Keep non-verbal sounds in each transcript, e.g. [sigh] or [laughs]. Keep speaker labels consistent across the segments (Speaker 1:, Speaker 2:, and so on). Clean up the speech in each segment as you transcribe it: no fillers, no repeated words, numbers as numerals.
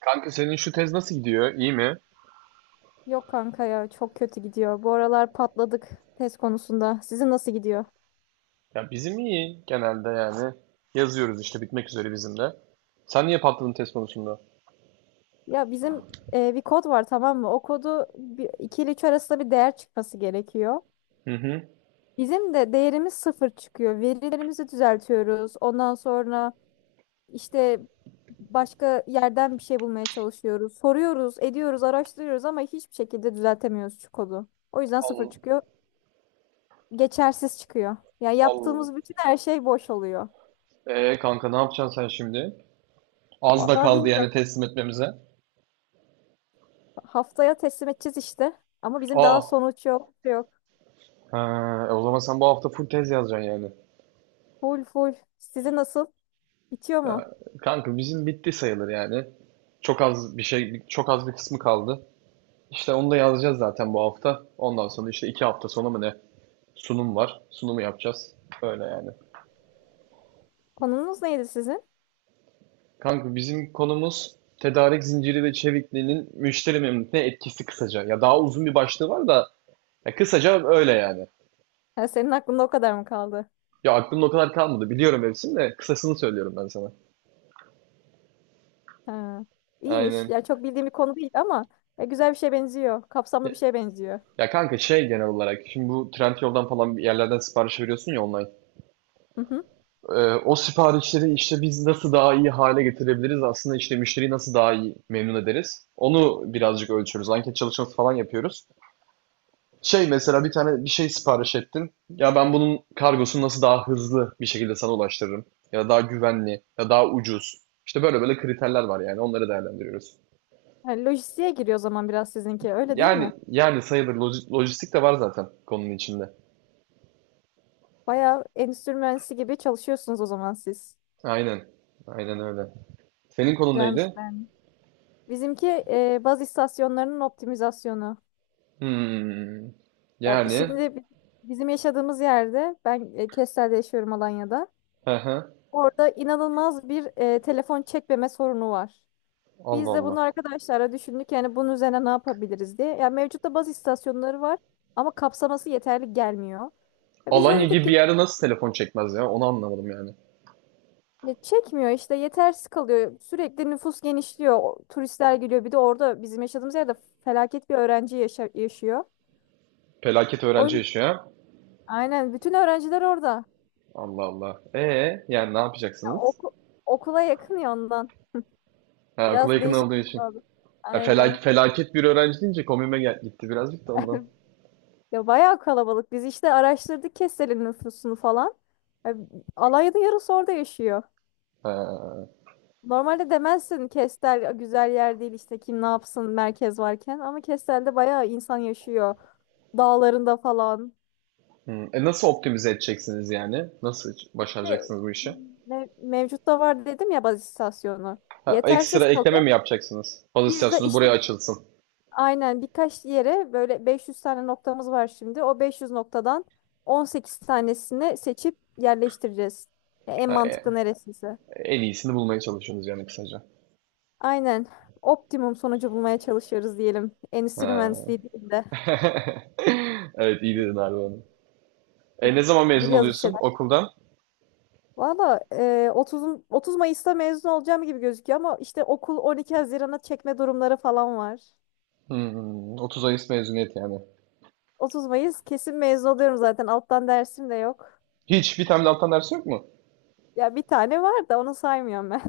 Speaker 1: Kanka senin şu tez nasıl gidiyor? İyi mi?
Speaker 2: Yok kanka ya çok kötü gidiyor. Bu aralar patladık test konusunda. Sizin nasıl gidiyor?
Speaker 1: Ya bizim iyi genelde yani. Yazıyoruz işte bitmek üzere bizim de. Sen niye patladın tez konusunda?
Speaker 2: Ya bizim bir kod var, tamam mı? O kodu bir, 2 ile 3 arasında bir değer çıkması gerekiyor.
Speaker 1: Hı hı.
Speaker 2: Bizim de değerimiz sıfır çıkıyor. Verilerimizi düzeltiyoruz. Ondan sonra işte başka yerden bir şey bulmaya çalışıyoruz. Soruyoruz, ediyoruz, araştırıyoruz ama hiçbir şekilde düzeltemiyoruz şu kodu. O yüzden
Speaker 1: Al,
Speaker 2: sıfır çıkıyor. Geçersiz çıkıyor. Ya
Speaker 1: al.
Speaker 2: yaptığımız bütün her şey boş oluyor.
Speaker 1: Kanka ne yapacaksın sen şimdi? Az da
Speaker 2: Vallahi
Speaker 1: kaldı yani
Speaker 2: bilmiyorum.
Speaker 1: teslim etmemize.
Speaker 2: Haftaya teslim edeceğiz işte. Ama bizim daha
Speaker 1: Aa.
Speaker 2: sonuç yok. Yok.
Speaker 1: Ha, e o zaman sen bu hafta full tez yazacaksın yani.
Speaker 2: Full full. Sizin nasıl? Bitiyor
Speaker 1: Ya,
Speaker 2: mu?
Speaker 1: kanka bizim bitti sayılır yani. Çok az bir şey, çok az bir kısmı kaldı. İşte onu da yazacağız zaten bu hafta. Ondan sonra işte 2 hafta sonra mı ne? Sunum var. Sunumu yapacağız. Öyle yani.
Speaker 2: Konunuz neydi sizin?
Speaker 1: Kanka bizim konumuz tedarik zinciri ve çevikliğinin müşteri memnuniyetine etkisi kısaca. Ya daha uzun bir başlığı var da ya kısaca öyle yani.
Speaker 2: Ha, senin aklında o kadar mı kaldı?
Speaker 1: Ya aklımda o kadar kalmadı. Biliyorum hepsini de kısasını söylüyorum ben sana.
Speaker 2: Ha. İyiymiş.
Speaker 1: Aynen.
Speaker 2: Yani çok bildiğim bir konu değil ama güzel bir şeye benziyor. Kapsamlı
Speaker 1: Ya,
Speaker 2: bir şeye benziyor.
Speaker 1: ya kanka şey genel olarak şimdi bu Trendyol'dan falan bir yerlerden sipariş veriyorsun ya online.
Speaker 2: Hı hı.
Speaker 1: Ee, o siparişleri işte biz nasıl daha iyi hale getirebiliriz? Aslında işte müşteriyi nasıl daha iyi memnun ederiz? Onu birazcık ölçüyoruz. Anket çalışması falan yapıyoruz. Şey mesela bir tane bir şey sipariş ettin. Ya ben bunun kargosunu nasıl daha hızlı bir şekilde sana ulaştırırım? Ya daha güvenli, ya daha ucuz. İşte böyle böyle kriterler var yani onları değerlendiriyoruz.
Speaker 2: Yani lojistiğe giriyor o zaman biraz sizinki. Öyle değil
Speaker 1: Yani
Speaker 2: mi?
Speaker 1: yani sayılır, lojistik de var zaten konunun içinde.
Speaker 2: Bayağı endüstri mühendisi gibi çalışıyorsunuz o zaman siz.
Speaker 1: Aynen. Aynen öyle. Senin konun
Speaker 2: Güzelmiş
Speaker 1: neydi?
Speaker 2: ben. Bizimki baz istasyonlarının optimizasyonu.
Speaker 1: Hmm.
Speaker 2: Ya
Speaker 1: Yani
Speaker 2: şimdi bizim yaşadığımız yerde ben Kestel'de yaşıyorum Alanya'da.
Speaker 1: hı hı.
Speaker 2: Orada inanılmaz bir telefon çekmeme sorunu var.
Speaker 1: Allah
Speaker 2: Biz de
Speaker 1: Allah.
Speaker 2: bunu arkadaşlara düşündük yani bunun üzerine ne yapabiliriz diye. Yani mevcutta baz istasyonları var ama kapsaması yeterli gelmiyor. Ya biz de
Speaker 1: Alanya
Speaker 2: dedik
Speaker 1: gibi bir
Speaker 2: ki,
Speaker 1: yerde nasıl telefon çekmez ya? Onu anlamadım yani.
Speaker 2: "Ya çekmiyor işte yetersiz kalıyor. Sürekli nüfus genişliyor. Turistler geliyor. Bir de orada bizim yaşadığımız yerde felaket bir öğrenci yaşıyor.
Speaker 1: Felaket
Speaker 2: O
Speaker 1: öğrenci
Speaker 2: yüzden-
Speaker 1: yaşıyor.
Speaker 2: aynen bütün öğrenciler orada.
Speaker 1: Allah Allah. E yani ne
Speaker 2: Ya
Speaker 1: yapacaksınız?
Speaker 2: okula yakın ya ondan.
Speaker 1: Ha,
Speaker 2: Biraz
Speaker 1: okula yakın
Speaker 2: değişik
Speaker 1: olduğu
Speaker 2: bir
Speaker 1: için.
Speaker 2: şey oldu.
Speaker 1: Ya
Speaker 2: Aynen.
Speaker 1: felaket bir öğrenci deyince komiğime gitti birazcık da ondan.
Speaker 2: Ya bayağı kalabalık. Biz işte araştırdık Kestel'in nüfusunu falan. Ya, Alanya'da yarısı orada yaşıyor.
Speaker 1: Ha,
Speaker 2: Normalde demezsin, Kestel güzel yer değil işte kim ne yapsın merkez varken. Ama Kestel'de bayağı insan yaşıyor. Dağlarında falan.
Speaker 1: hmm. E nasıl optimize edeceksiniz yani? Nasıl
Speaker 2: İşte
Speaker 1: başaracaksınız bu işi?
Speaker 2: mevcut var dedim ya baz istasyonu.
Speaker 1: Ha,
Speaker 2: Yetersiz
Speaker 1: ekstra ekleme
Speaker 2: kalıyor.
Speaker 1: mi yapacaksınız?
Speaker 2: Biz de
Speaker 1: Pozisyonu buraya
Speaker 2: işte
Speaker 1: açılsın.
Speaker 2: aynen birkaç yere böyle 500 tane noktamız var şimdi. O 500 noktadan 18 tanesini seçip yerleştireceğiz. Ya en
Speaker 1: Ha,
Speaker 2: mantıklı neresiyse.
Speaker 1: en iyisini bulmaya çalışıyorsunuz yani kısaca.
Speaker 2: Aynen. Optimum sonucu bulmaya çalışıyoruz diyelim. Endüstri
Speaker 1: Ha.
Speaker 2: mühendisliği değil de.
Speaker 1: [laughs] Evet iyi dedin abi onu. E ne zaman mezun
Speaker 2: Biliyoruz bir
Speaker 1: oluyorsun
Speaker 2: şeyler.
Speaker 1: okuldan?
Speaker 2: Valla 30 Mayıs'ta mezun olacağım gibi gözüküyor ama işte okul 12 Haziran'a çekme durumları falan var.
Speaker 1: Hmm, 30 Mayıs mezuniyet yani.
Speaker 2: 30 Mayıs kesin mezun oluyorum zaten. Alttan dersim de yok.
Speaker 1: Hiç bir tane de alttan ders yok mu?
Speaker 2: Ya bir tane var da onu saymıyorum ben.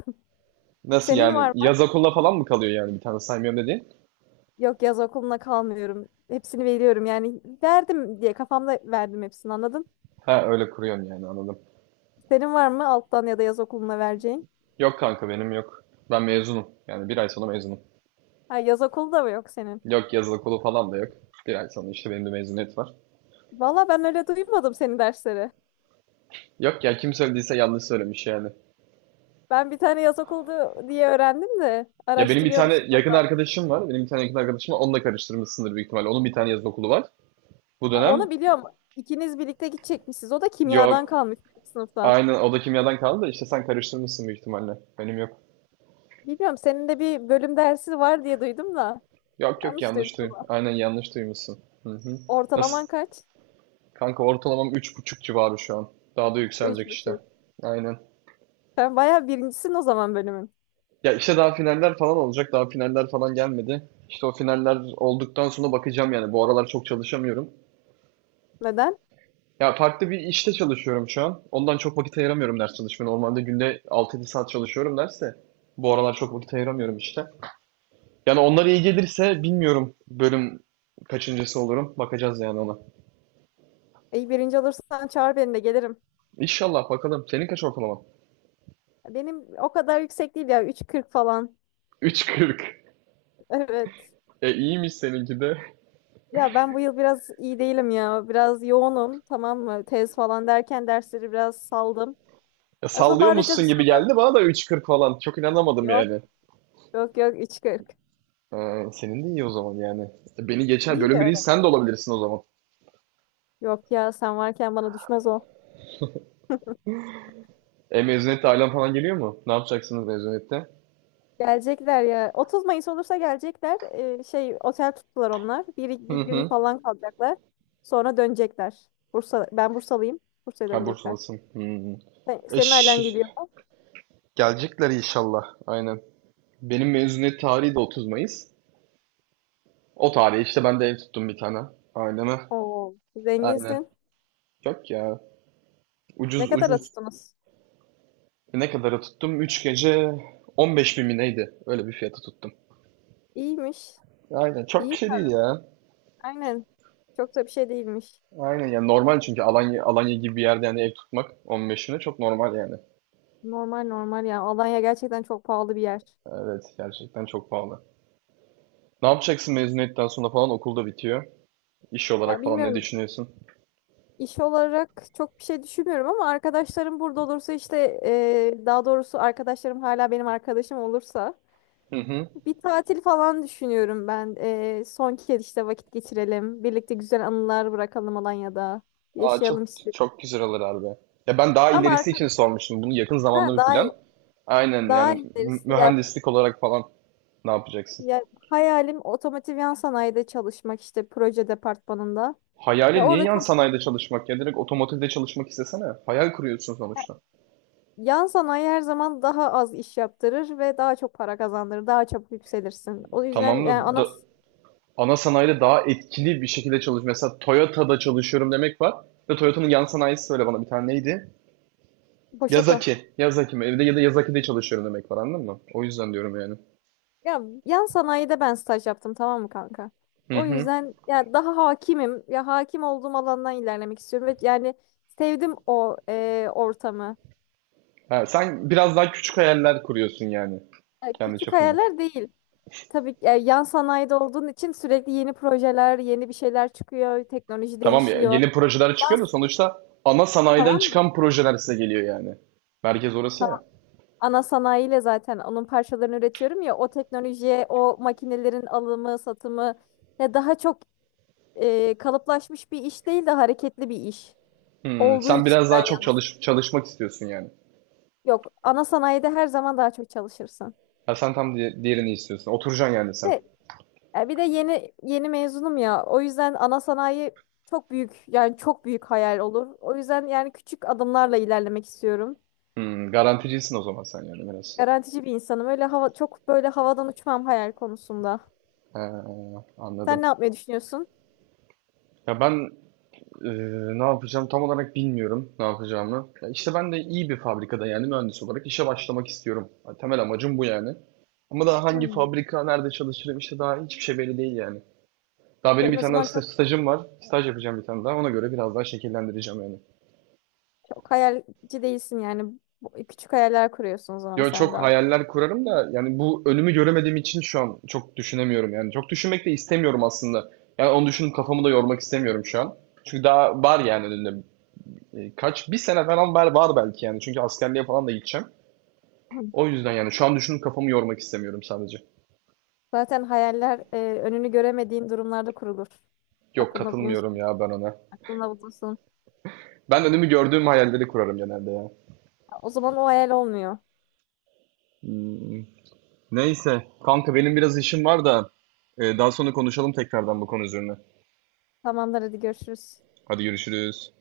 Speaker 2: [laughs]
Speaker 1: Nasıl
Speaker 2: Senin var
Speaker 1: yani?
Speaker 2: mı?
Speaker 1: Yaz okulla falan mı kalıyor yani bir tane saymıyorum dediğin?
Speaker 2: Yok, yaz okuluna kalmıyorum. Hepsini veriyorum yani verdim diye kafamda verdim hepsini, anladın?
Speaker 1: Ha öyle kuruyorsun yani anladım.
Speaker 2: Senin var mı alttan ya da yaz okuluna vereceğin?
Speaker 1: Yok kanka benim yok. Ben mezunum. Yani bir ay sonra mezunum.
Speaker 2: Ha, yaz okulu da mı yok senin?
Speaker 1: Yok yaz okulu falan da yok. Bir ay sonra işte benim de mezuniyet var.
Speaker 2: Valla ben öyle duymadım senin dersleri.
Speaker 1: Yok ya kim söylediyse yanlış söylemiş yani.
Speaker 2: Ben bir tane yaz okuldu diye öğrendim de
Speaker 1: Ya benim bir tane
Speaker 2: araştırıyormuş.
Speaker 1: yakın arkadaşım var. Benim bir tane yakın arkadaşım var. Onunla karıştırmışsındır büyük ihtimalle. Onun bir tane yaz okulu var. Bu
Speaker 2: Ha,
Speaker 1: dönem
Speaker 2: onu biliyorum. İkiniz birlikte gidecekmişsiniz. O da kimyadan
Speaker 1: yok.
Speaker 2: kalmış bir sınıftan.
Speaker 1: Aynı o da kimyadan kaldı da işte sen karıştırmışsın büyük ihtimalle. Benim yok.
Speaker 2: Bilmiyorum senin de bir bölüm dersi var diye duydum da.
Speaker 1: Yok yok
Speaker 2: Yanlış duydum
Speaker 1: yanlış duy.
Speaker 2: ama.
Speaker 1: Aynen yanlış duymuşsun. Hı hı. Nasıl?
Speaker 2: Ortalaman kaç?
Speaker 1: Kanka ortalamam 3.5 civarı şu an. Daha da
Speaker 2: Üç
Speaker 1: yükselecek işte.
Speaker 2: buçuk.
Speaker 1: Aynen.
Speaker 2: Sen bayağı birincisin o zaman bölümün.
Speaker 1: Ya işte daha finaller falan olacak. Daha finaller falan gelmedi. İşte o finaller olduktan sonra bakacağım yani. Bu aralar çok çalışamıyorum.
Speaker 2: Neden?
Speaker 1: Ya farklı bir işte çalışıyorum şu an. Ondan çok vakit ayıramıyorum ders çalışmaya. Normalde günde 6-7 saat çalışıyorum derse. Bu aralar çok vakit ayıramıyorum işte. Yani onlara iyi gelirse bilmiyorum bölüm kaçıncısı olurum. Bakacağız yani ona.
Speaker 2: İyi, birinci olursan çağır beni de gelirim.
Speaker 1: İnşallah bakalım. Senin kaç ortalaman? [laughs]
Speaker 2: Benim o kadar yüksek değil ya. 3,40 falan.
Speaker 1: 3.40.
Speaker 2: [laughs] Evet.
Speaker 1: E iyiymiş seninki de.
Speaker 2: Ya ben bu yıl biraz iyi değilim ya. Biraz yoğunum, tamam mı? Tez falan derken dersleri biraz saldım.
Speaker 1: Ya
Speaker 2: Ya
Speaker 1: sallıyor
Speaker 2: toparlayacağız
Speaker 1: musun gibi
Speaker 2: inşallah.
Speaker 1: geldi bana da 3.40 falan. Çok inanamadım
Speaker 2: Yok
Speaker 1: yani.
Speaker 2: yok yok 3,40.
Speaker 1: Ha, senin de iyi o zaman yani. İşte beni geçer,
Speaker 2: İyi bir
Speaker 1: bölüm birincisi
Speaker 2: ara.
Speaker 1: sen de olabilirsin o zaman.
Speaker 2: Yok ya, sen varken bana düşmez o.
Speaker 1: E mezuniyette ailen falan geliyor mu? Ne yapacaksınız mezuniyette?
Speaker 2: Gelecekler ya. 30 Mayıs olursa gelecekler. Şey otel tuttular onlar. Bir,
Speaker 1: Hı
Speaker 2: bir gün
Speaker 1: hı.
Speaker 2: falan kalacaklar. Sonra dönecekler. Bursa, ben Bursalıyım. Bursa'ya
Speaker 1: Ha
Speaker 2: dönecekler.
Speaker 1: Bursalısın. Hı hı. E,
Speaker 2: Senin ailen
Speaker 1: şş,
Speaker 2: geliyor mu?
Speaker 1: gelecekler inşallah. Aynen. Benim mezuniyet tarihi de 30 Mayıs. O tarihe işte ben de ev tuttum bir tane. Aileme.
Speaker 2: Oo,
Speaker 1: Aynen.
Speaker 2: zenginsin.
Speaker 1: Yok ya.
Speaker 2: Ne
Speaker 1: Ucuz
Speaker 2: kadar
Speaker 1: ucuz.
Speaker 2: tuttunuz?
Speaker 1: Ne kadara tuttum? 3 gece 15 bin mi neydi? Öyle bir fiyata tuttum.
Speaker 2: İyiymiş.
Speaker 1: Aynen. Çok bir
Speaker 2: İyi.
Speaker 1: şey değil ya.
Speaker 2: Aynen. Çok da bir şey değilmiş.
Speaker 1: Aynen yani normal çünkü Alanya Alanya gibi bir yerde yani ev tutmak 15'ine çok normal yani.
Speaker 2: Normal normal ya. Alanya gerçekten çok pahalı bir yer.
Speaker 1: Evet gerçekten çok pahalı. Ne yapacaksın mezuniyetten sonra falan okulda bitiyor. İş
Speaker 2: Ya
Speaker 1: olarak falan ne
Speaker 2: bilmiyorum,
Speaker 1: düşünüyorsun?
Speaker 2: iş olarak çok bir şey düşünmüyorum ama arkadaşlarım burada olursa işte daha doğrusu arkadaşlarım hala benim arkadaşım olursa
Speaker 1: Hı hı.
Speaker 2: bir tatil falan düşünüyorum ben. Son kez işte vakit geçirelim. Birlikte güzel anılar bırakalım Alanya'da.
Speaker 1: Aa çok
Speaker 2: Yaşayalım istiyorum.
Speaker 1: çok güzel olur abi. Ya ben daha
Speaker 2: Ama
Speaker 1: ilerisi için sormuştum. Bunu yakın
Speaker 2: ha,
Speaker 1: zamanlı bir
Speaker 2: daha
Speaker 1: plan.
Speaker 2: iyi.
Speaker 1: Aynen
Speaker 2: Daha
Speaker 1: yani
Speaker 2: iyi derisi ya,
Speaker 1: mühendislik olarak falan ne yapacaksın?
Speaker 2: ya hayalim otomotiv yan sanayide çalışmak işte proje departmanında.
Speaker 1: Hayali
Speaker 2: Ya
Speaker 1: niye
Speaker 2: orada
Speaker 1: yan
Speaker 2: çalışmak.
Speaker 1: sanayide çalışmak, ya direkt otomotivde çalışmak istesene. Hayal kuruyorsun sonuçta.
Speaker 2: Yan sanayi her zaman daha az iş yaptırır ve daha çok para kazandırır. Daha çabuk yükselirsin. O yüzden
Speaker 1: Tamam
Speaker 2: yani
Speaker 1: da, ana sanayide daha etkili bir şekilde çalış. Mesela Toyota'da çalışıyorum demek var. Ve Toyota'nın yan sanayisi söyle bana bir tane neydi?
Speaker 2: Boşoku.
Speaker 1: Yazaki. Yazaki mi? Evde ya da Yazaki'de çalışıyorum demek var anladın mı? O yüzden diyorum yani.
Speaker 2: Ya yan sanayide ben staj yaptım, tamam mı kanka?
Speaker 1: Hı
Speaker 2: O
Speaker 1: hı.
Speaker 2: yüzden ya daha hakimim. Ya hakim olduğum alandan ilerlemek istiyorum ve yani sevdim o ortamı.
Speaker 1: Ha, sen biraz daha küçük hayaller kuruyorsun yani
Speaker 2: Ya
Speaker 1: kendi
Speaker 2: küçük
Speaker 1: çapında.
Speaker 2: hayaller değil. Tabii ki, yan sanayide olduğun için sürekli yeni projeler, yeni bir şeyler çıkıyor, teknoloji
Speaker 1: Tamam ya
Speaker 2: değişiyor.
Speaker 1: yeni projeler
Speaker 2: Yan,
Speaker 1: çıkıyor da sonuçta ana sanayiden
Speaker 2: tamam mı?
Speaker 1: çıkan projeler size geliyor yani. Merkez orası ya.
Speaker 2: Ana sanayiyle zaten onun parçalarını üretiyorum ya, o teknolojiye, o makinelerin alımı, satımı, ya daha çok kalıplaşmış bir iş değil de hareketli bir iş
Speaker 1: Hmm,
Speaker 2: olduğu
Speaker 1: sen
Speaker 2: için
Speaker 1: biraz daha
Speaker 2: ben
Speaker 1: çok
Speaker 2: yalnız.
Speaker 1: çalış çalışmak istiyorsun yani.
Speaker 2: Yok, ana sanayide her zaman daha çok çalışırsın.
Speaker 1: Ha, sen tam diğerini istiyorsun. Oturacaksın yani sen.
Speaker 2: Ve, bir de yeni yeni mezunum ya. O yüzden ana sanayi çok büyük yani çok büyük hayal olur. O yüzden yani küçük adımlarla ilerlemek istiyorum.
Speaker 1: Hmm, garanticisin o zaman sen yani biraz.
Speaker 2: Garantici bir insanım. Öyle hava çok böyle havadan uçmam hayal konusunda.
Speaker 1: Ee,
Speaker 2: Sen
Speaker 1: anladım.
Speaker 2: ne yapmayı düşünüyorsun?
Speaker 1: Ya ben e, ne yapacağım tam olarak bilmiyorum ne yapacağımı. Ya işte ben de iyi bir fabrikada yani mühendis olarak işe başlamak istiyorum. Ya temel amacım bu yani. Ama daha hangi
Speaker 2: Hmm.
Speaker 1: fabrika, nerede çalışırım işte daha hiçbir şey belli değil yani. Daha benim
Speaker 2: Ben
Speaker 1: bir
Speaker 2: o
Speaker 1: tane daha
Speaker 2: zaman çok
Speaker 1: stajım var. Staj yapacağım bir tane daha. Ona göre biraz daha şekillendireceğim yani.
Speaker 2: Çok hayalci değilsin yani. Küçük hayaller kuruyorsun o zaman
Speaker 1: Yo
Speaker 2: sen
Speaker 1: çok
Speaker 2: daha.
Speaker 1: hayaller kurarım da yani bu önümü göremediğim için şu an çok düşünemiyorum yani. Çok düşünmek de istemiyorum aslında. Yani onu düşünüp kafamı da yormak istemiyorum şu an. Çünkü daha var yani önünde. E, kaç bir sene falan var, var belki yani. Çünkü askerliğe falan da gideceğim.
Speaker 2: Hı.
Speaker 1: O yüzden yani şu an düşünüp kafamı yormak istemiyorum sadece.
Speaker 2: Zaten hayaller önünü göremediğin durumlarda kurulur.
Speaker 1: Yok
Speaker 2: Aklında
Speaker 1: katılmıyorum
Speaker 2: bulunsun,
Speaker 1: ya ben ona.
Speaker 2: aklında bulunsun.
Speaker 1: Ben önümü gördüğüm hayalleri kurarım genelde ya.
Speaker 2: O zaman o hayal olmuyor.
Speaker 1: Hmm, neyse. Kanka benim biraz işim var da daha sonra konuşalım tekrardan bu konu üzerine.
Speaker 2: Tamamdır, hadi görüşürüz.
Speaker 1: Hadi görüşürüz.